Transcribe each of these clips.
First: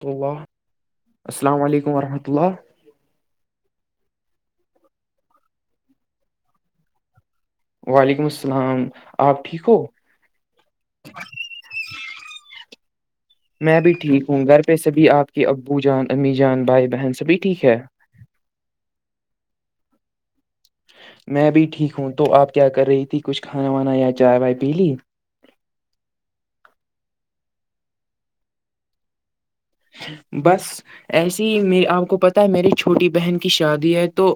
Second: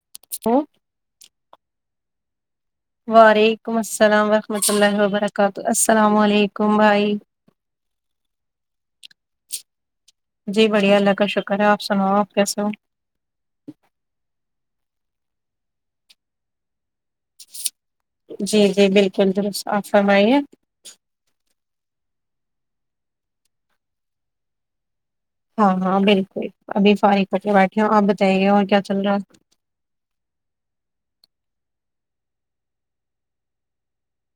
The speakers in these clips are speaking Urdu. تو السلام علیکم ورحمۃ اللہ وعلیکم السلام ورحمۃ اللہ وبرکاتہ السلام علیکم بھائی وعلیکم السلام آپ ٹھیک ہو جی بڑھیا اللہ کا شکر ہے آپ سناؤ آپ کیسے ہو میں بھی ٹھیک ہوں گھر پہ سبھی آپ کے ابو جان امی جان بھائی بہن سبھی ٹھیک ہے جی جی بالکل آپ فرمائیے میں بھی ٹھیک ہوں تو آپ کیا کر رہی تھی کچھ کھانا وانا یا چائے وائے پی لی ہاں ہاں بالکل ابھی فار پے بیٹھے ہوں آپ بتائیے اور کیا چل رہا ہے بس ایسے ہی میں آپ کو پتا ہے میری چھوٹی بہن کی شادی ہے تو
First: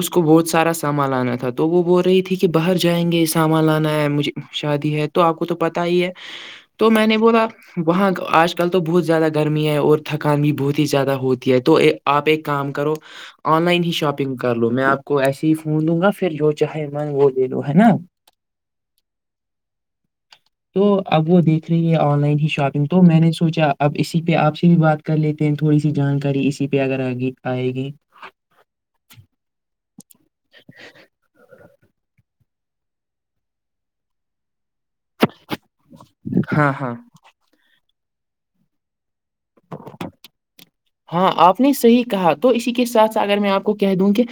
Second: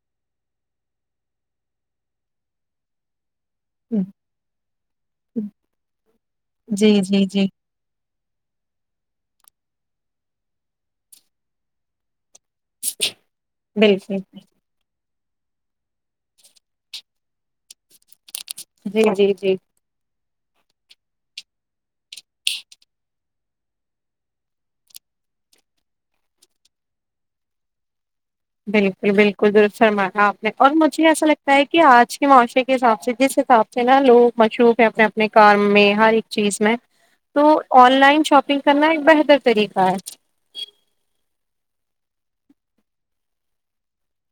اس کو بہت سارا سامان لانا تھا تو وہ بول رہی تھی کہ باہر جائیں گے یہ سامان لانا ہے مجھے شادی ہے تو آپ کو تو پتا ہی ہے تو جی میں نے جی بولا جی وہاں آج کل تو بہت زیادہ گرمی ہے اور تھکان بھی بہت ہی زیادہ ہوتی ہے تو آپ ایک کام کرو آن لائن ہی بالکل شاپنگ کر لو میں آپ کو ایسے ہی فون دوں گا پھر جو چاہے من وہ لے لو ہے نا جی جی جی تو اب وہ دیکھ رہی ہے آن لائن ہی شاپنگ تو میں نے سوچا اب اس اسی پہ آپ سے بھی بات کر لیتے ہیں تھوڑی سی جانکاری اسی پہ اگر آگی آئے گی بالکل بالکل در سرماا آپ نے اور مجھے ایسا لگتا ہے کہ آج کے م معاشرے کے حساب سے جس حساب سے نا لوگ مشروف ہے اپنے اپنے کار میں ہر ایک چیز ہاں میں ہاں تو آن لائن شاپنگ کرنا ایک بہتر طریقہ ہے ہاں آپ نے صحیح کہا تو اسی کے ساتھ ساتھ اگر میں آپ کو کہہ دوں کہ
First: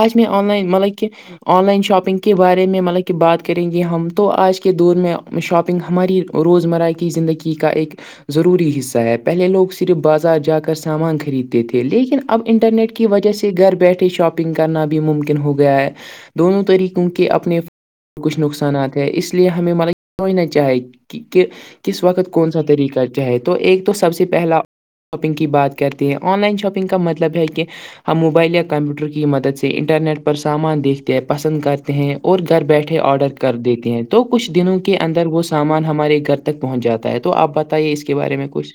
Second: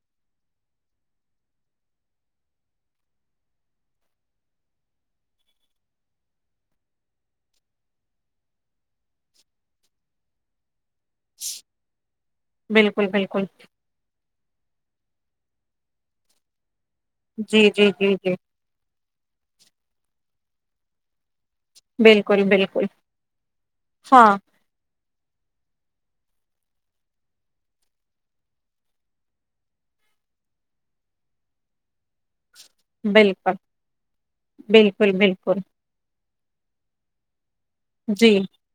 آج میں آن لائین مطلب کہ آن لائن شاپنگ کے بارے میں مطلب کہ بات کریں گے ہم تو آج کے دور میں شاپنگ ہماری روزمرہ کی زندگی کا ایک ضروری حصہ ہے پہلے لوگ صرف بازار جا کر سامان خریدتے تھے لیکن اب انٹرنیٹ کی بالکل وجہ بالکل سے گھر بیٹھے شاپنگ کرنا بھی ممکن ہو گیا ہے دونوں طریقوں کے اپنے جی جی جی جی کچھ نقصانات اس لیے ہمیں مل سوچنا چاہی کہ کس وقت بالکل کون سا بالکل طریقہ چے تو ایک تو سب سے ہاں پہلا شاپنگ کی بات کرتی ہیں آن لائن شاپنگ کا مطلب ہے کہ ہم موبائل یا کمپیوٹر کی مدد سے انٹرنیٹ پر سامان دیکھتے ہیں پسند کرتے ہیں اور گھر بیٹھے آرڈر بالکل کر دیتے ہیں تو کچھ دنوں کے بالکل اندر وہ بالکل سامان ہمارے گھر تک پہنچ جاتا ہے تو تو آپ بتائیے اس کے بارے جی میں کچھ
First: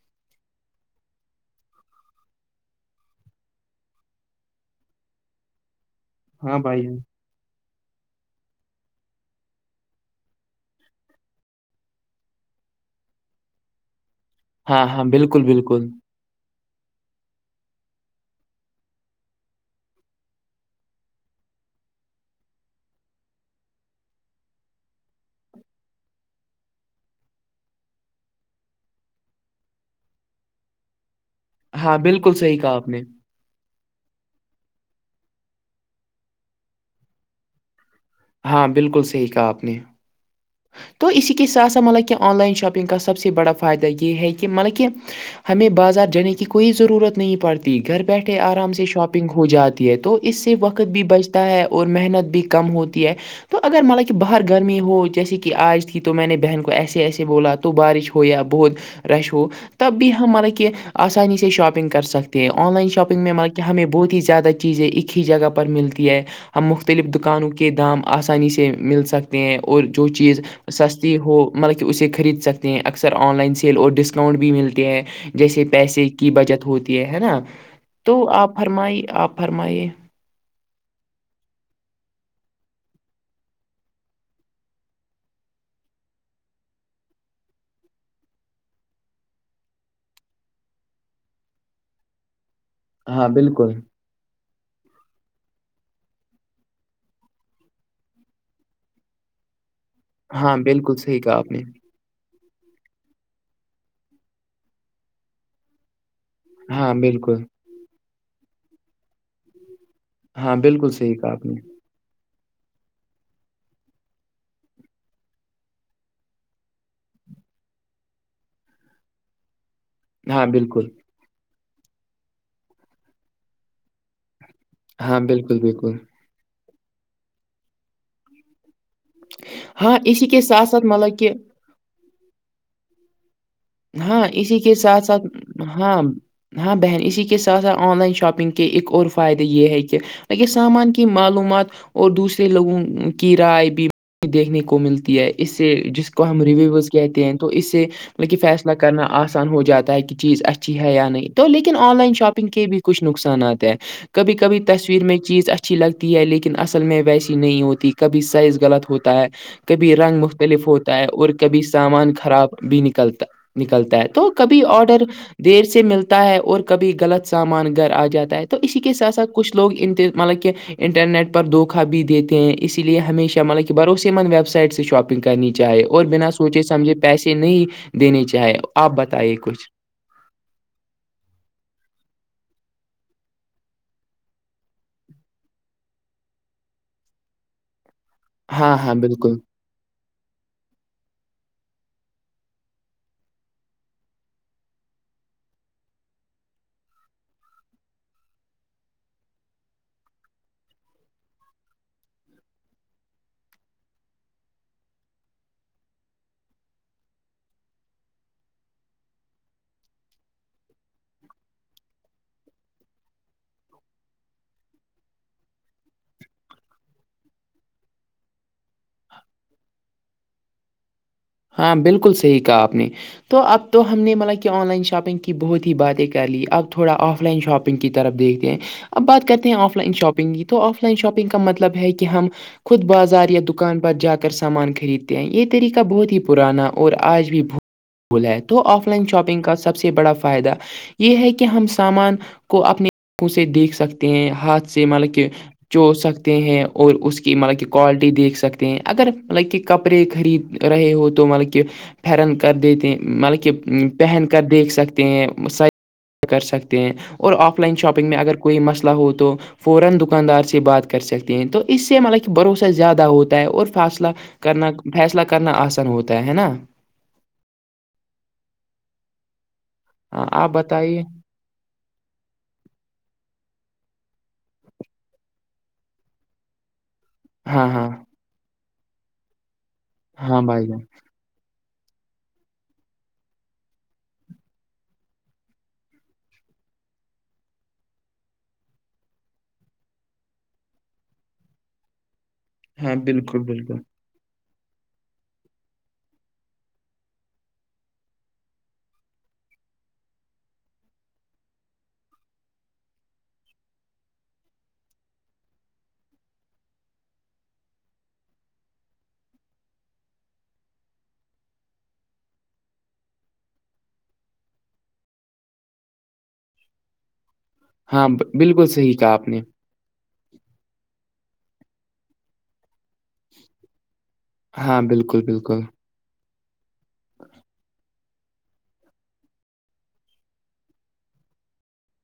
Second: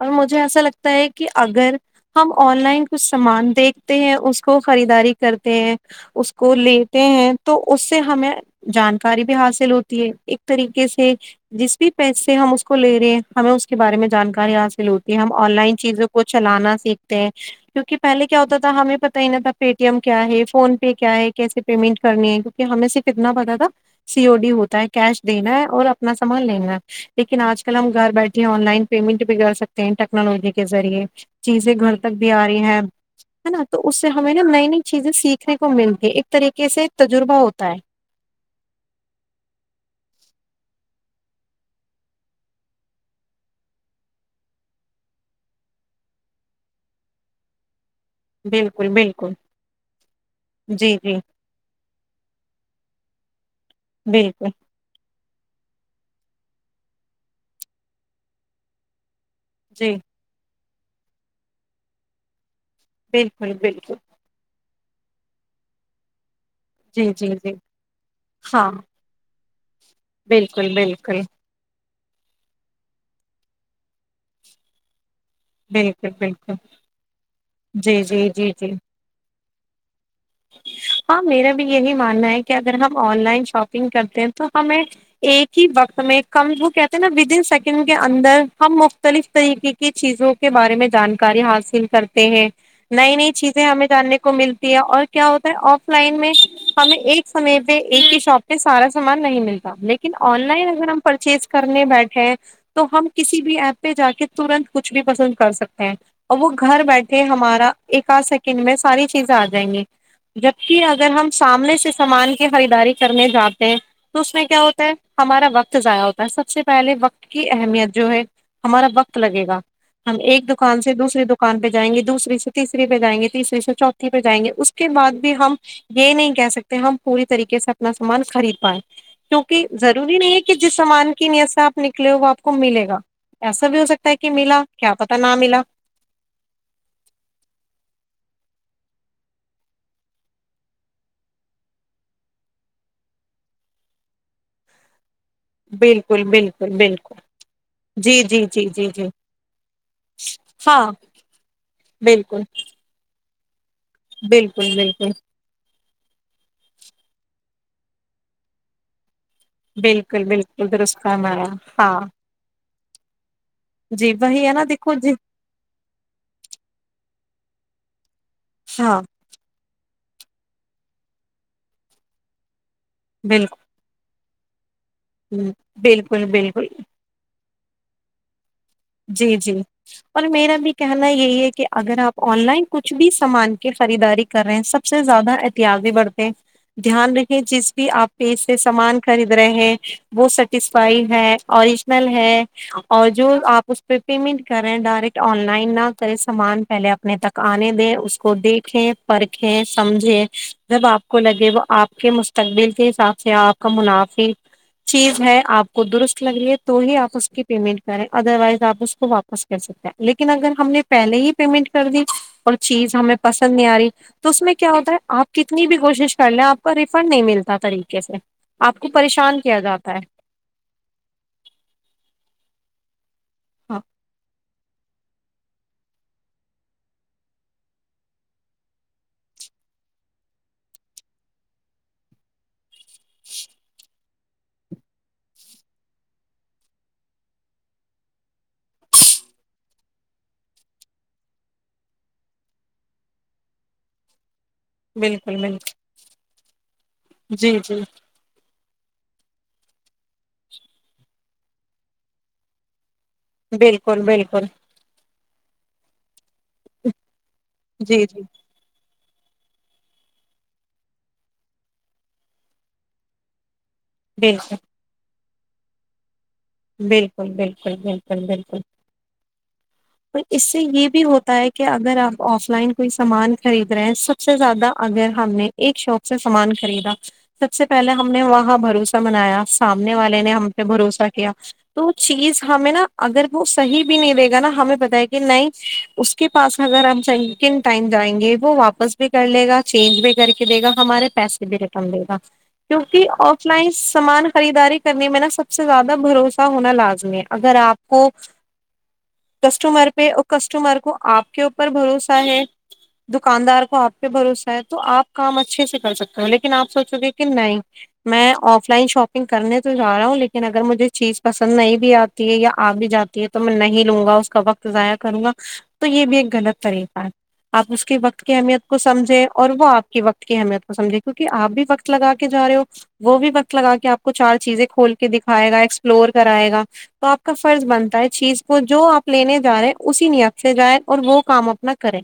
اور مجھے ایسا لگتا ہے کہ اگر ہم آن لائن کچھ سامان دیکھتے ہیں اس کو خریداری کرتے ہیں اس کو ہاں بھائی لیتے ہاں ہیں تو اس سے ہمیں جانکاری بھی حاصل ہوتی ہے ایک طریقے سے جس بھی پیسے ہم اس کو لے رہے ہیں ہمیں اس کے بارے میں جانکاری ہاں حاصل ہاں ہوتی ہے ہم بالکل آن لائن بالکل چیزوں کو کو چلانا سیکھتے ہیں کیوںہ پہلے کیا ہوتا تھا ہمیں پتا ہی نہ تھا پے ٹی ایم کیا ہے فون پے کیا ہے کیسے پیمنٹ کرنی ہے کہ ہمیں صرف اتنا پتا تھا سی او ڈی ہوتا ہے کیش دینا ہے اور اپنا سامان لینا ہے لیکن آج کل ہم گھر بیٹھے آن لائن پیمنٹ بھی کر سکتے ہیں ٹیکنالوجی کے ذریعے چیزیں ہاں گھر تک بھی بالکل آ صحیح رہی کہا ہیں آپ نے ہے نا تو اس سے ہمیں نا نئی نئی چیزیں سیکھنے کو ملتی ایک طریقے سے تجربہ ہوتا ہے ہاں بالکل صحیح کہا آپ نے تو اسی کے ساتھ سھ مطلب کہ آن لائن شاپنگ کا سب سے بڑا فائدہ یہ ہے کہ مطلب کہ ہمیں بازار جانے کی کوئی ضرورت نہیں پڑتی گھر بیٹھے آرام سے بالکل شاپنگ بالکل ہو جاتی ہے تو اس سے وقت جی بھی جی بچتا ہے اور محنت بھی کر کم ہوتی ہے تو اگر مطلب کہ باہر بالکل گرمی ہو ہو جیسے کہ آج تھی تو میں نے بہن کو ایسے ایسے بولا تو بارش ہو یا بہت رش ہو جی تب بھی ہم مطلب کہ آسانی سے شاپنگ کر سکتے ہیں آن لائن شاپنگ میں بالکل مطلب کہ ہمیں بالکل بہت ہی زیادہ چیزیں ایک ہی جگہ پر ملتی ہے ہم مختلف جی جی دکانوں جی کے دام آسانی سے ہاں مل سکتے ہیں اور جو چیز بالکل سستی بالکل ہو مطلب کہ اسے خرید سکتے ہیں اکثر آن لائن سیل اور ڈسکاؤنٹ بھی ملتے ہیں جیسے پیسے بالکل کی بالکل بچت ہوتی ہے ہے نا جی تو جی جی آپ جی فرمائی آپ فرمائیے ہاں میرا بھی یہی ماننا ہے کہ اگر ہم آن لائن شاپنگ کرتے ہیں تو ہمیں ایک ہی وقت میں کم وہ کہتے ہیں نا ودن سیکنڈ کے اندر ہم مختلف طریقے کے کی چیزوں کے بارے میں جانکاری حاصل کرتے ہیں نئی ہاں نئی چیزیں بالکل ہمیں جاننے کو ملتی ہے اور کیا ہوتا ہے آف لائن میں ہمیں ایک سمے پہ ایک ہی شاپ پہ سارا سامان نہیں ملتا لیکن لیکن آن ہاں لائن اگر بالکل ہم صحیح کہا پرچیز آپ نے کرنے بیٹھے تو ہم کسی بھی ایپ پہ جا کے ترنت کچھ بھی پسند کر سکتے ہیں اور وہ گھر ہاں بیٹھے بالکل ہمارا ایک آدھ سیکنڈ میں ساری چیزیں آ جائیں گی ہاں جبک بالکل اگر صحیح ہم کہا آپ نے سامنے سے سامان کی خریداری کرنے جاتے ہیں تو اس میں کیا ہوتا ہے ہمارا وقت ضائع ہوتا ہے سب سے پہلے وقت کی اہمیت جو ہے ہمارا وقت لگے گا ہم ہاں ایک دکان بالکل سے دوسری دکان پہ جائیں گے دوسری سے تیسری پہ جائیں گے تیسری سے چوتھی پہ جائیں گے اس اس کے بعد ہاں بھی ہم بالکل بالکل یہ نہیں کہہ سکتے ہم پوری طریقے سے اپنا سامان خرید پائائے کیونکہ ہاں ضروری اسی نہیں ہے کے کہ ساتھ جس ساتھ سامان مطلب کہ کی نیت سے آپ نکلے ہو وہ آپ کو ملے گا ایسا بھی ہو سکتا ہے ہاں کہ اسی ملا کے کیا ساتھ پتا ساتھ نہ ملا ہاں ہاں بہن اسی کے ساتھ ساتھ آن لائن شاپنگ کے ایک اور فائدے یہ ہے کہ سامان کی معلومات اور دوسرے لوگوں کی رائے بھی دیکھنے کو ملتی ہے اس سے جس بالکل کو ہم بالکل ریویوز بالکل کہتے ہیں تو اس سے جی مطلب کہ جی فیس جی جی کرنا جی آسان ہو جاتا ہے کہ چیز اچھی ہاں ہے یا نہیں تو لیکن آن لائن بالکل شاپنگ کے بھی کچھ نقصانات ہیں کبھی کبھی بالکل تصویر بالکل میں چیز اچھا اچھی لگتی ہے لیکن اصل میں ویسی نہیں ہوتی کبھی سائز غلط ہوتا ہے کبھی رنگ بالکل مختلف بالکل ہوتا درست ہے اور فرمایا کبھی ہاں سامان خراب بھی نکلتا نکلتا ہے جی تو وہی کبھی نا دیکھو آڈر جی دیر سے ملتا ہے اور کبھی غلط سامان گھر آ جاتا ہے تو اسی کے ہاں ساتھ ساتھ کچھ لوگ ان مطلب کہ انٹرنیٹ پر دھوکا بھی دیتے ہیں اسی لیے ہمیشہ بالکل مطلب کہ کہ بورسے ان ویب سائٹ سے شاپنگ کرنی چاہ اور بالکل بنا سوچے بالکل سمجھے پیسے نہیں دینے چاہے جی جی اور میرا بھی کہنا یہی ہے کہ اگر آپ آن لائن کچھ بھی سامان کی خریداری کر رہے ہیں سب سے زیادہ احتیازی بڑھتے ہیں دھیان رکھیں جیز بھی آپ پیچ سے ہاں ہاں سامان خرید بالکل رہے ہیں وہ سیٹیسفائیڈ ہے اوریجنل ہے اور جو آپ اس پہ پیمنٹ کریں ڈائریکٹ آن لائن نہ کرے سامان پہلے اپنے تک آنے دیں اس کو دیکھیں فرکھیں سمجھیں جب آپ کو لگے وہ آپ کے مستقبل کے حساب سے آپ کا منافی چیز ہے آپ کو درست لگ رہی ہے تو ہی آپ اس کی پیمنٹ کریں ادروائز آپ اس کو واپس کر سکتے ہیں لیکن اگر ہم نے پہلے ہی پیمنٹ کر دی اور چیز ہمیں پسند نہیں آ رہی تو اس میں کیا ہوتا ہے آپ کتنی بھی کوشش کر لیں آپ کا ریفنڈ نہیں ملتا طریقے سے آپ کو پریشان کیا جاتا ہے ہاں بالکل صحیح کہا آپ نے تو اب تو ہاں ہم نے مل کیا کہ آن لائن شاپنگ کی بہت ہی باتیں کر لییں اب تھوڑا آف لائن شاپنگ کی طرف دیکھتے ہیں اب بات کرتے ہیں آف لائن شاپنگ کی تو آف لائن شاپنگ کا مطلب ہے کہ ہم خود بازار یا دکان پر جا کر سامان خریدتے ہیں یہ طریقہ بہت ہی پرانا اور آج بھی بھول بھلا ہے تو آف لائن شاپنگ کا سب سے بڑا فائدہ یہ ہے کہ ہم سامان کو اپنے آنکھوں سے دیکھ سکتے ہیں ہاتھ سے مطلب کہ بالکل بالکل چو سکتے ہیں اور اس کی جی مطلب کہ جی کوالٹی دیکھ سکتے ہیں اگر مطلب کہ کپڑے خرید رہے ہو تو مطلب کہ پرن کر دیتے ہیں مطلب کہ بالکل پہن کر بالکل دیکھ سکتے کر سکتے ہیں اور آف لائن جی شاپنگ میں جی اگر کوئی مسئلہ ہو تو فورا دکاندار سے بات کر سکتے ہیں تو اس سے ملک بھروسہ زیادہ ہوتا ہے بالکل کرنا فیصلہ کرنا آسان ہوتا ہے نا بالکل بالکل بالکل بالکل پر ہاں اس آپ سے یہ بتائیے بھی ہوتا ہے کہ کہ اگر آپ آف لائن کوئی سامان خرید رہے ہیں سب سے زیادہ اگر ہم نے ایک شاپ سے سامان خریدا سب سے ہاں ہاں پہلے ہم نے وہاں بھروسہ منایا سامنے والے نے ہاں ہم پ بھائی جان بھروسہ تو چیز ہمیں نا اگر وہ صحی بھی نہیں رہے گا نا ہمیں بتایا کہ نہیں اس کے پاس اگر ہم سنکن ٹائم جائیں گے وہ واپس بھی کر لے گا چینج بھی کر کے دے گا ہمارے پیسے بھی ریٹرن دے گا ہاں کیونکہ بالکل آف لائن بالکل سامان خریداری کرنے میں نا سب سے زیادہ بھروسہ ہونا لازمی ہے اگر آپ کو کسٹمر پہ کسٹمر کو آپ کے اوپر بھروسہ ہے دکاندار کو آپ پہ بھروسہ ہے تو آپ کام اچھے سے کر سکتے ہو لیکن آپ سوچو گے کہ نہیں میں آف لائن شاپنگ کرنے تو جا رہا ہوں لیکن اگر مجھے چیز پسند نہیں بھی آتی ہے یا آپ بھی جاتی ہے تو میں نہیں لوں گا اس کا وقت ضائع کروں گا تو یہ بھی ایک غلط طریقہ ہے آپ اس کے ہاں وقت کی ب- بالکل اہمیت کو صحیح کہا سمجھیں آپ نے اور وہ آپ وقت کی اہمیت کو سمجھے کی کہ آپ بھی وقت لگا کے جا رہے ہو وہ بھی وقت لگا کے آپ کچ چار چیزیں ہاں کھول کے بالکل دکھائے گا بالکل ایکسپلور کرائے گا تو آپ کا فرض بنتا ہے چیز وہ جو آپ لینے جا رہے ہیں اسی نیات سے جائیں اور وہ کام اپنا کریں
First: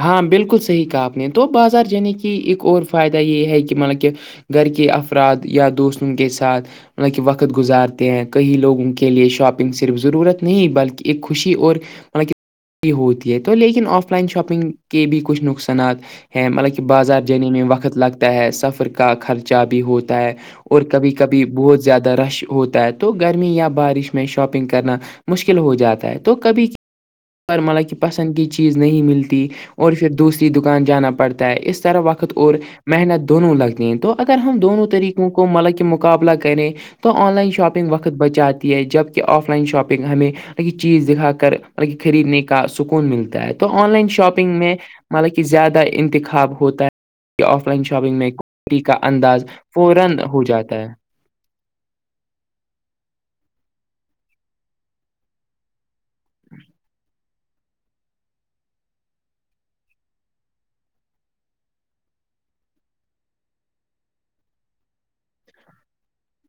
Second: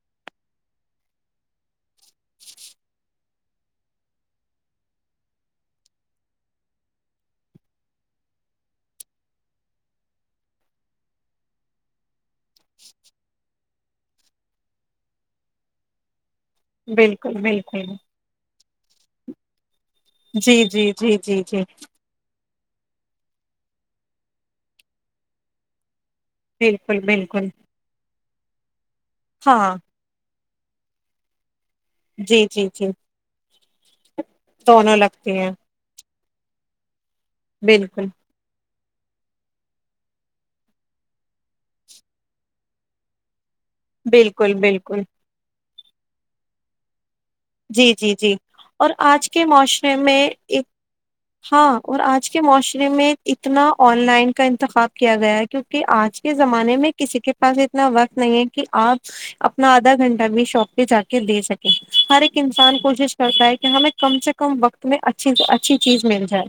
ہاں بالکل صحیح کاپنے تو بازار جانے کی ایک اور فائدہ یہ ہے کہ مطلب کہ گھر کےے افراد یا دوستن کے ساتھ مط کہ وقت گزارتے ہیں کہیں لوگوں کے لیے شاپنگ صرف ضرورت نہیں بلکہ ایک خوشی اور مطل ہوتی ہے تو لیکن آف لائن شاپنگ کے بھی کچھ نقصانات ہیں مطلب کہ بازار بالکل جانے میں بالکل وقت لگتا ہے سفر کا خرچہ بھی ہو ہے جی اور جی کبھی جی جی کبھی جی بہت زیادہ رش ہوتا ہے تو گرمی یا بارش میں شاپنگ کرنا مشکل ہو جاتا ہے تو کبھی کیا بکل بالکل مطلب کہ پسند کی چیز نہیں ملتی ہاں اور پھر دوسری دکان جانا پڑتا اس طرح وقت جی اور جی جی محنت دونوں لگتی ہیں تو اگر ہم دونوں طریقوں لگتے کو ہیں ملبک مقابلہ کریں تو آن لائن شاپنگ بالکل وقت بچاتے ہے جبک آف لائن شاپنگ ہمیں چیز دکھا کر مطلب خریدنے کا سکون ملتا ہے تو آن لائن بالکل شاپنگ میں بالکل مطلب کہ زیادہ انتخاب ہوتا ہے یہ ف لان جی جی شاپنگ میں جی ک اور کا آج انداز کے معاشرے فورا میں ہو ایک جاتا ہے ہاں اور آج کے معاشرے میں اتنا آن لائن کا انتخاب کیا گیا ہے کیونکہ آج کے زمانے میں کسی کے پاس اتنا وقت نہیں ہے کہ آپ اپنا آدھا گھنٹہ بھی شاپ پہ جا کے دے سکیں ہر ایک انسان کوشش کرتا ہے کہ ہمیں کم سے کم وقت میں اچھی اچھی چیز مل جائے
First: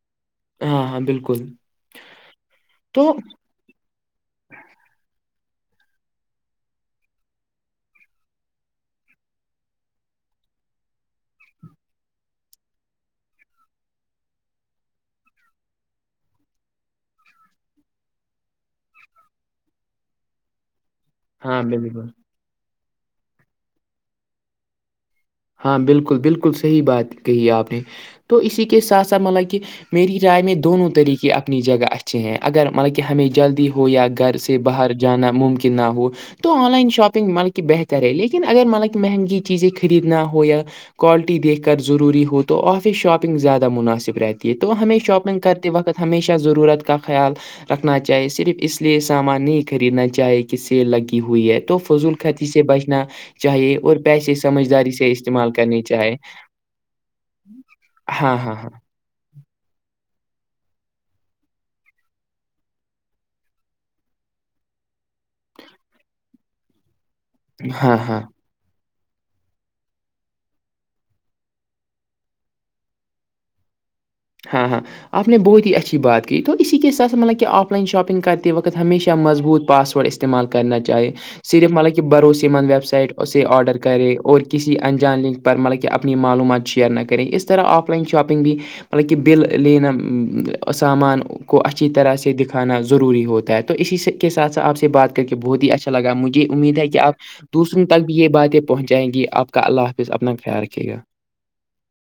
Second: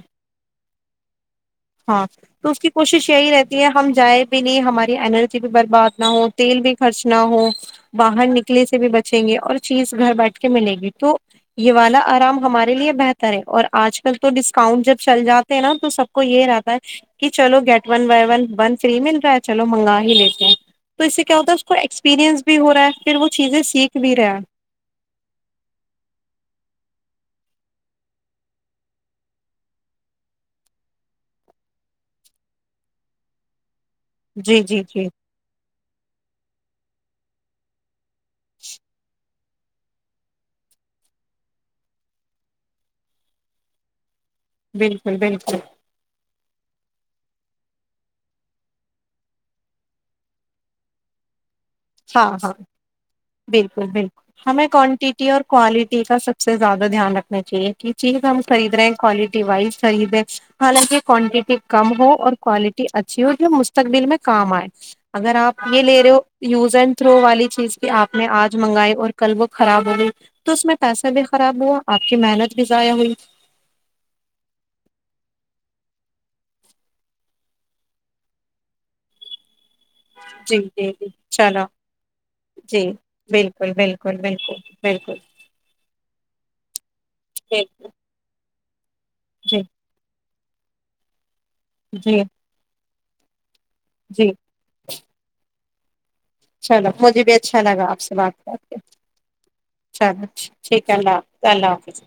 ہاں ہاں بالکل ہاں تو اس کی کوشش تو یہی رہتی ہم جائیں بھی نہیں ہماری اینرجی بھی برباد نہ ہو تیل بھی خرچ نہ ہو باہر نکلے سے بھی بچیں گے اور چیز گھر بیٹھ کے ملے گی تو یہ والا آرام ہمارے لیے بہتر ہے اور آج کل تو ڈسکاؤنٹ جب چل جاتا نا تو سب کو یہ رہتا ہے کہ چلو گیٹ ون ب ون ون فری مل رہا ہے چلو منگا ہی لیتے ہیں تو اس سے کیا ہوتا ہے ہاں اس کو بالکل ایکسپیریئنس بھی ہو رہا ہے پھر وہ چیزیں سیکھ بھی رہا ہے ہاں بالکل بالکل صحیح بات کہی آپ نے تو اسی کے ساتھ ساتھ مطلب کہ میری رائے میں دونوں طریقے اپنی جگہ اچھے ہیں اگر مطلب کہ ہمیں جلدی ہو یا گھر سے جی جی باہر جی جانا ممکن نہ ہو تو آن لائن شاپنگ مال کے کہ بہتر ہے لیکن اگر مطب مہنگی چییں خرید ہے نہ ہو یا کوالٹی دیکھ کر ضروری ہو تو آف شاپنگ زیادہ مناسب رہتی تو ہمیں بالکل شاپنگ بالکل کرتے وقت ہمیشہ ضرورت کا خیال رکھنا چاہیے صرف اس لیے سامان نہیں خریدنا چاہے کہ سیل لگی ہوئی ہے تو فضول ہاں کتی ہاں سے بچنا چاہیے بالکل اور بالکل پیسے ہمیں سمجھداری سے کوانٹٹی اور استعمال کرنے کوالٹی چاہے کا سب سے زیادہ دھیان رکھنا چاہیے کہ چیز ہاں ہم ہاں ہاں خرید رہے کوالٹی وائز س ہے حالانکہ کوانٹیٹی کم ہو اور کوالٹی اچھی ہو جو مستقبل میں کام آئے اگر آپ یہ لے رہے ہو یوز اینڈ تھرو والی چیز کی ہاں آپ ہاں نے آج منگائی اور کل وہ خراب ہو گئی تو اس میں پیسہ بھی خراب ہوا آپ کی محنت بھی ضائع ہوئی ہاں ہاں آپ نے بہت ہی اچھی بات کی تو اسی کے ساتھ مطلب کہ آف لائن شاپنگ کرتے وقت ہمیشہ مضبوط پاس تھوڑا استعمال جی کرنا جی جی چاہے چلو صرف مطلب کہ بھروسے مند ویب جی سائٹ اسے بالکل آرڈر کرے بالکل اور بالکل کسی بالکل انجان لنک پر مطلب کہ اپنی معلومات شیئر نہ کریں اس طرح بالکل آف لائن شاپنگ بھی حلکہ بل جی لینا سامان کو اچھی طرح جی سے دکھانا ضروری ہوتا ہے تو اسی کے جی سات س آ سے بات کر کے بہت ہی اچھا لگا مجھے یہ امید ہے چلو کہ آپ مجھے بھی اچھا دوسروں لگا آپ تک سے بھی یہ بات کر باتیں کے پہنچائیں گی آپ کا اللہ حافظ چلو اپنا خیال ٹھیک رکھے ہے گا اللہ اللہ حافظ